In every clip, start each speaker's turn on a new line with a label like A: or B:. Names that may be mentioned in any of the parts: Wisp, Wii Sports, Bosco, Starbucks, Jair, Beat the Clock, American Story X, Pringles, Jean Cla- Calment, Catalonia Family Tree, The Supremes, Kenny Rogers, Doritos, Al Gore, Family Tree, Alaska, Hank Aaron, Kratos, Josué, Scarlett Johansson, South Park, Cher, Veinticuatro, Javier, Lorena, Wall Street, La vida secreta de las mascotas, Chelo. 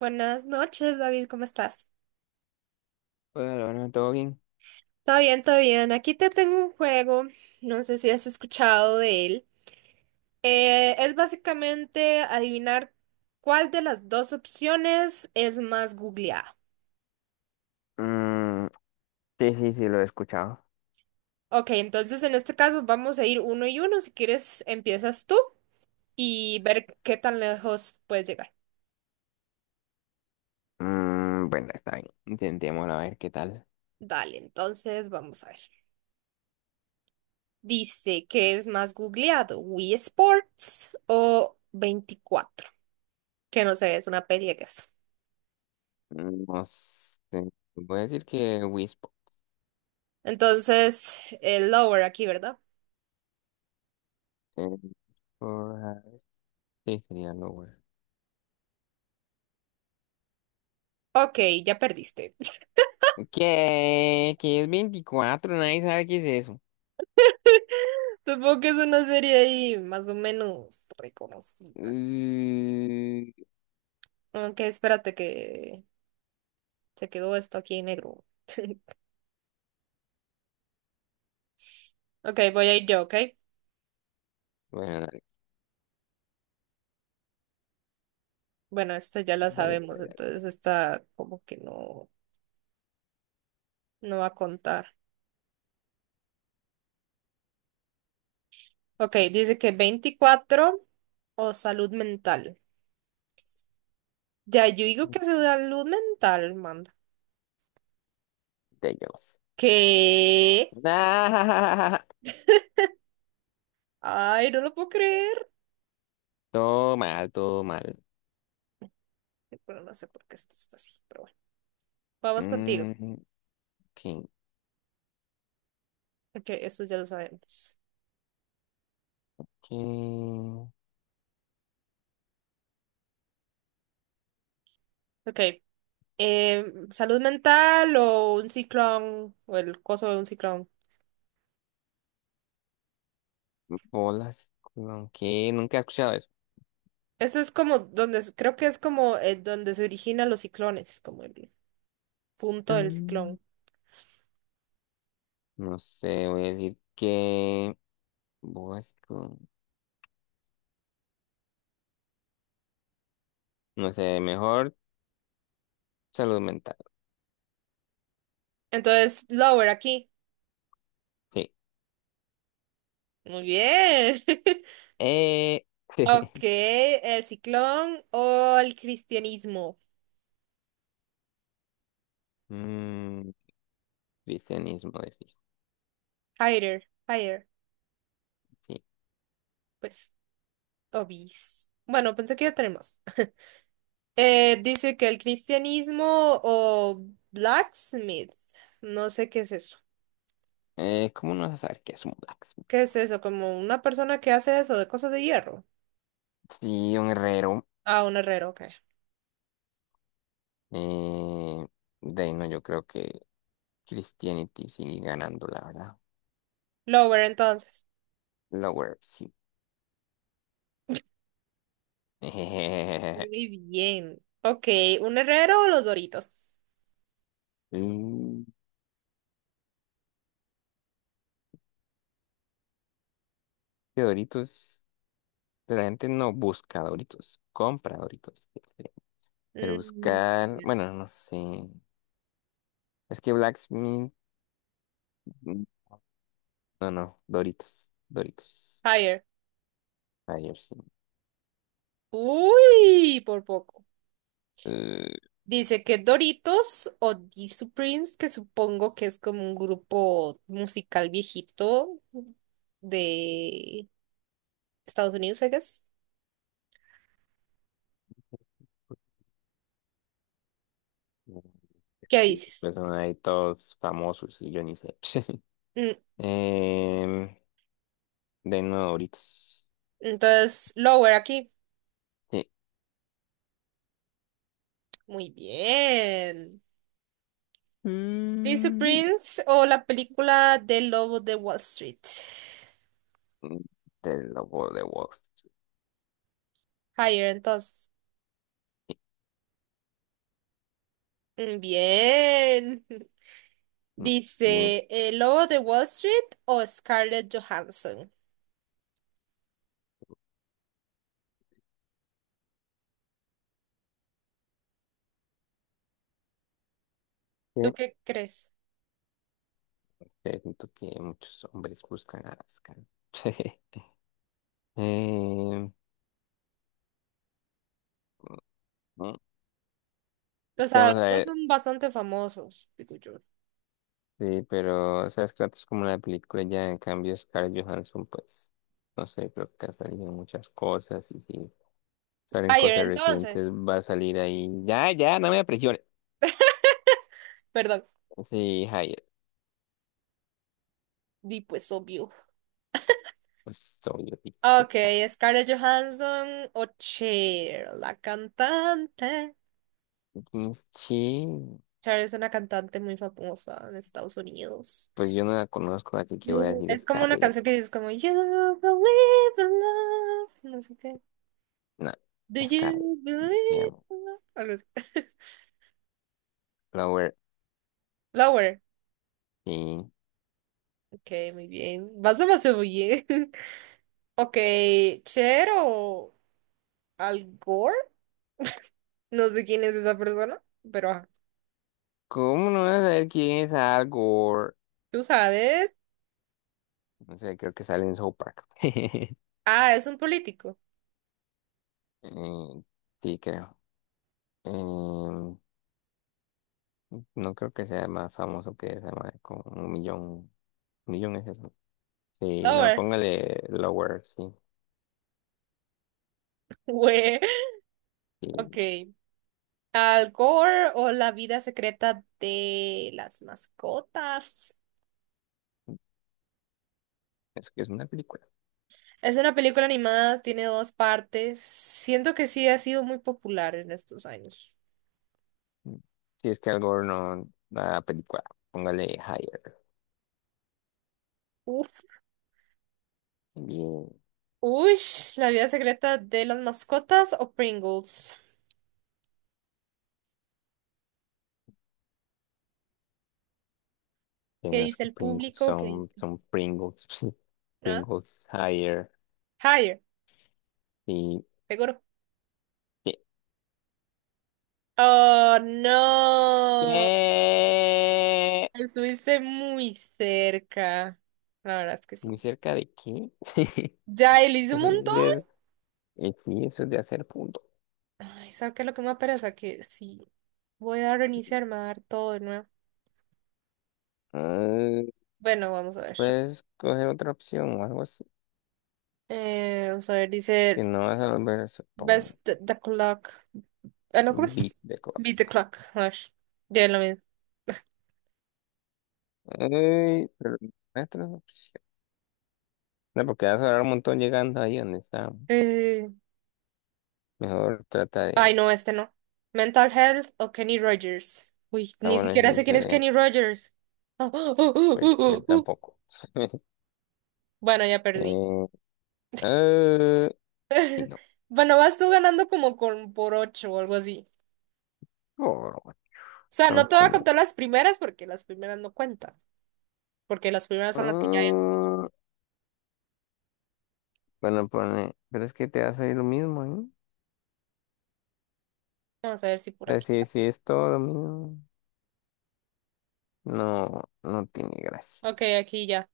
A: Buenas noches, David, ¿cómo estás?
B: Hola, Lorena, ¿todo bien?
A: Todo bien, todo bien. Aquí te tengo un juego, no sé si has escuchado de él. Es básicamente adivinar cuál de las dos opciones es más googleada.
B: Mm, sí, sí, sí, lo he escuchado.
A: Ok, entonces en este caso vamos a ir uno y uno. Si quieres, empiezas tú y ver qué tan lejos puedes llegar.
B: Bueno, está bien. Intentémoslo a ver qué tal.
A: Dale, entonces vamos a ver. Dice que es más googleado, ¿Wii Sports o Veinticuatro? Que no sé, es una peli que es.
B: No sé. Voy a decir que Wisp.
A: Entonces, el lower aquí, ¿verdad?
B: eh, por, ah, sí, sería lo bueno.
A: Ok, ya perdiste.
B: ¿Qué? ¿Qué es veinticuatro? Nadie sabe qué es eso.
A: Supongo que es una serie ahí más o menos reconocida.
B: Mm,
A: Ok, espérate que se quedó esto aquí en negro. Ok, voy a ir yo, ¿ok?
B: Bueno, dale,
A: Bueno, esta ya la
B: dale,
A: sabemos,
B: dale,
A: entonces esta como que no, no va a contar. Ok, dice que veinticuatro o salud mental. Ya, yo digo
B: dale.
A: que es salud mental, manda.
B: De ellos.
A: ¿Qué?
B: Ah,
A: Ay, no lo puedo creer.
B: todo mal, todo mal.
A: Pero no sé por qué esto está así, pero vamos contigo.
B: Mm, ¿qué,
A: Ok, esto ya lo sabemos.
B: qué
A: Ok. eh, Salud mental o un ciclón o el coso de un ciclón.
B: bolas? ¿Qué? Nunca he escuchado.
A: Esto es como donde, creo que es como, donde se originan los ciclones, como el punto del
B: Mm,
A: ciclón.
B: No sé, voy a decir que Bosco. No sé, mejor salud mental.
A: Entonces, lower aquí.
B: Sí.
A: Muy bien.
B: Eh,
A: Ok, el ciclón o el cristianismo.
B: mm, cristianismo de fijo.
A: Higher, higher,
B: Sí.
A: pues, obis. Bueno, pensé que ya tenemos. Dice que el cristianismo o blacksmith, no sé qué es eso.
B: ¿Cómo no vas a saber qué es un blacksmith?
A: ¿Qué es eso? ¿Como una persona que hace eso de cosas de hierro?
B: Sí, un herrero.
A: Ah, un herrero, ok.
B: Eh, de ahí no, yo creo que Christianity sigue ganando, la verdad.
A: Lover, entonces.
B: Lower, sí.
A: Muy bien. Ok, ¿un herrero o los Doritos?
B: Mm, que Doritos. La gente no busca Doritos, compra Doritos. Pero
A: Mm,
B: buscar,
A: bien.
B: bueno, no sé. Es que Blacksmith, mm, no, no, Doritos, Doritos.
A: Higher.
B: Ayer sí.
A: Uy, por poco.
B: Eh,
A: Dice que Doritos o the supremes, que supongo que es como un grupo musical viejito de Estados Unidos, I guess. ¿Qué
B: sí,
A: dices?
B: pues son ahí todos famosos y yo ni sé.
A: Mm.
B: Em, de nuevo, Doritos.
A: Entonces, lower aquí.
B: Sí.
A: Muy bien. Dice
B: Mm,
A: Prince o la película del Lobo de Wall Street.
B: Del lobo de Wall Street.
A: Higher, entonces. Mm, bien.
B: Y
A: Dice, ¿el Lobo de Wall Street o Scarlett Johansson? ¿Tú qué crees?
B: que siento que muchos hombres buscan a Alaska. Em, mm, mm,
A: O sea,
B: Vamos a
A: los dos
B: ver.
A: son bastante famosos, digo yo.
B: Sí, pero, o sea, ¿sabes? Kratos como la película ya, en cambio, Scarlett Johansson, pues, no sé, creo que ha salido en muchas cosas y si salen
A: Higher,
B: cosas recientes
A: entonces.
B: va a salir ahí. Ya, ya, no me apresiones.
A: Perdón.
B: Sí, Jair,
A: Di pues obvio.
B: pues, soy yo, sí, tú
A: Ok,
B: qué sabes.
A: Scarlett Johansson o Cher, la cantante.
B: Entonces, sí,
A: Cher es una cantante muy famosa en Estados Unidos.
B: pues yo no la conozco, así que voy a decir
A: Es como una
B: Scarlett.
A: canción que dice como You believe in love, no sé qué.
B: No,
A: Do
B: Scarlett,
A: you believe
B: digamos.
A: in love? Algo así.
B: Flower,
A: Lower.
B: sí.
A: Ok, muy bien. Vas demasiado bien. Ok, Cher o Al Gore. No sé quién es esa persona, pero ajá.
B: ¿Cómo no vas a saber quién es Al Gore?
A: Tú sabes.
B: No sé, creo que sale en South Park.
A: Ah, es un político.
B: Eh, sí, creo. Em, No creo que sea más famoso que esa madre, con un millón. Un millón es eso. Sí, no,
A: Lower.
B: póngale Lower, sí.
A: Güey.
B: Sí,
A: Ok. Al Gore o la vida secreta de las mascotas.
B: eso que es una película.
A: Es una película animada, tiene dos partes. Siento que sí ha sido muy popular en estos años.
B: Si es que algo no da película, póngale Higher.
A: Uf.
B: Bien.
A: Ush, la vida secreta de las mascotas o Pringles.
B: Que
A: ¿Qué
B: no es
A: dice
B: que
A: el
B: Pringles
A: público? ¿Qué
B: son,
A: dice?
B: son Pringles.
A: ¿Ah?
B: Pringles Higher.
A: Higher,
B: Y.
A: seguro.
B: ¿Qué?
A: Oh, no.
B: ¿Qué?
A: Estuviste muy cerca. La verdad es que sí.
B: ¿Muy cerca de qué? Sí.
A: Ya, y lo hice un
B: Eso es
A: montón.
B: de, sí, eso es de hacer punto.
A: Ay, ¿sabes qué es lo que me pereza? Que sí. Voy a reiniciar, me va a dar todo de nuevo.
B: Ah,
A: Bueno, vamos a ver.
B: puedes coger otra opción o algo.
A: Vamos a ver,
B: Y
A: dice.
B: no vas a volver a hacer
A: Best the The Clock. Ah, no,
B: un
A: ¿cómo
B: bit
A: es?
B: de cosas.
A: Beat the Clock. A ver, ya es lo mismo.
B: Ey, pero maestro, no, no, porque vas a hablar un montón llegando ahí donde está.
A: Eh,
B: Mejor trata
A: Ay,
B: de.
A: no, este no. ¿Mental Health o Kenny Rogers? Uy,
B: Ah,
A: ni
B: bueno, es
A: siquiera sé quién es
B: diferente.
A: Kenny Rogers. Ah,
B: Pues yo
A: uh.
B: tampoco.
A: Bueno, ya perdí.
B: eh, eh, sí, no.
A: Bueno, vas tú ganando como con por ocho o algo así.
B: Por, bueno,
A: O sea,
B: son
A: no te voy a
B: como.
A: contar las primeras porque las primeras no cuentan. Porque las primeras son las que ya hice.
B: mm, bueno, pone. Pero es que te va a salir lo mismo, ¿eh? O
A: Vamos a ver si por
B: sea,
A: aquí.
B: si es todo lo mismo, no, no tiene gracia.
A: Ok, aquí ya.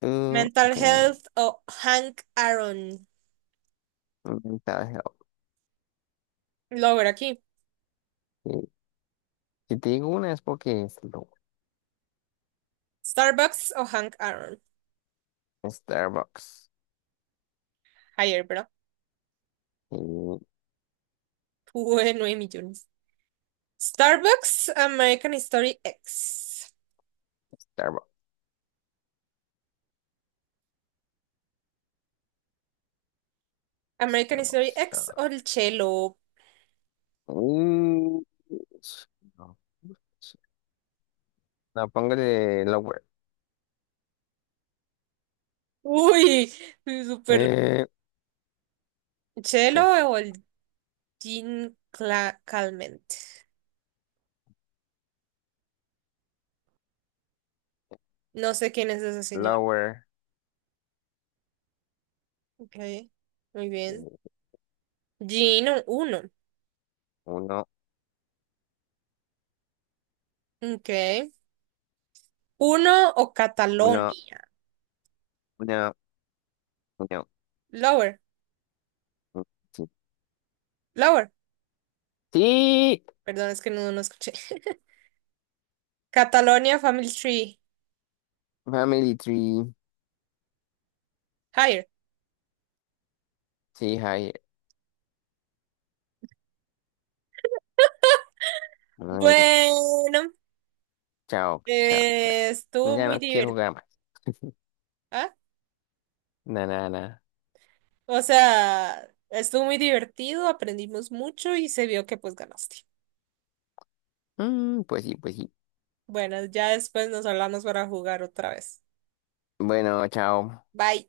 B: Ok.
A: Mental Health o Hank Aaron.
B: Mensaje.
A: Lo voy a ver aquí.
B: Ok. Si te digo una es porque es loco.
A: Starbucks o Hank Aaron.
B: Starbucks.
A: Higher, bro.
B: Mm,
A: Tuve 9 millones. Starbucks, American Story X.
B: Starbucks.
A: American Story
B: Starbucks.
A: X
B: Ah,
A: o el Chelo.
B: mm, no, no, póngale lower.
A: Uy, super.
B: Eh, ¿Qué es?
A: Chelo o el Calment. No sé quién es ese señor.
B: Lower.
A: Ok, muy
B: Sí,
A: bien. Gino, uno.
B: uno,
A: Ok. ¿Uno o
B: uno,
A: Catalonia?
B: uno, uno.
A: Lower,
B: Mm, sí.
A: lower.
B: Sí,
A: Perdón, es que no, no escuché. Catalonia Family Tree.
B: Family Tree.
A: Higher.
B: Sí, Javier. Ay, no.
A: Bueno.
B: Chao, chao, chao.
A: Estuvo
B: Ya
A: muy
B: no quiero
A: divertido.
B: jugar más.
A: ¿Ah?
B: Na, na, na.
A: O sea, estuvo muy divertido, aprendimos mucho y se vio que pues ganaste.
B: Pues sí, pues sí.
A: Bueno, ya después nos hablamos para jugar otra vez.
B: Bueno, chao.
A: Bye.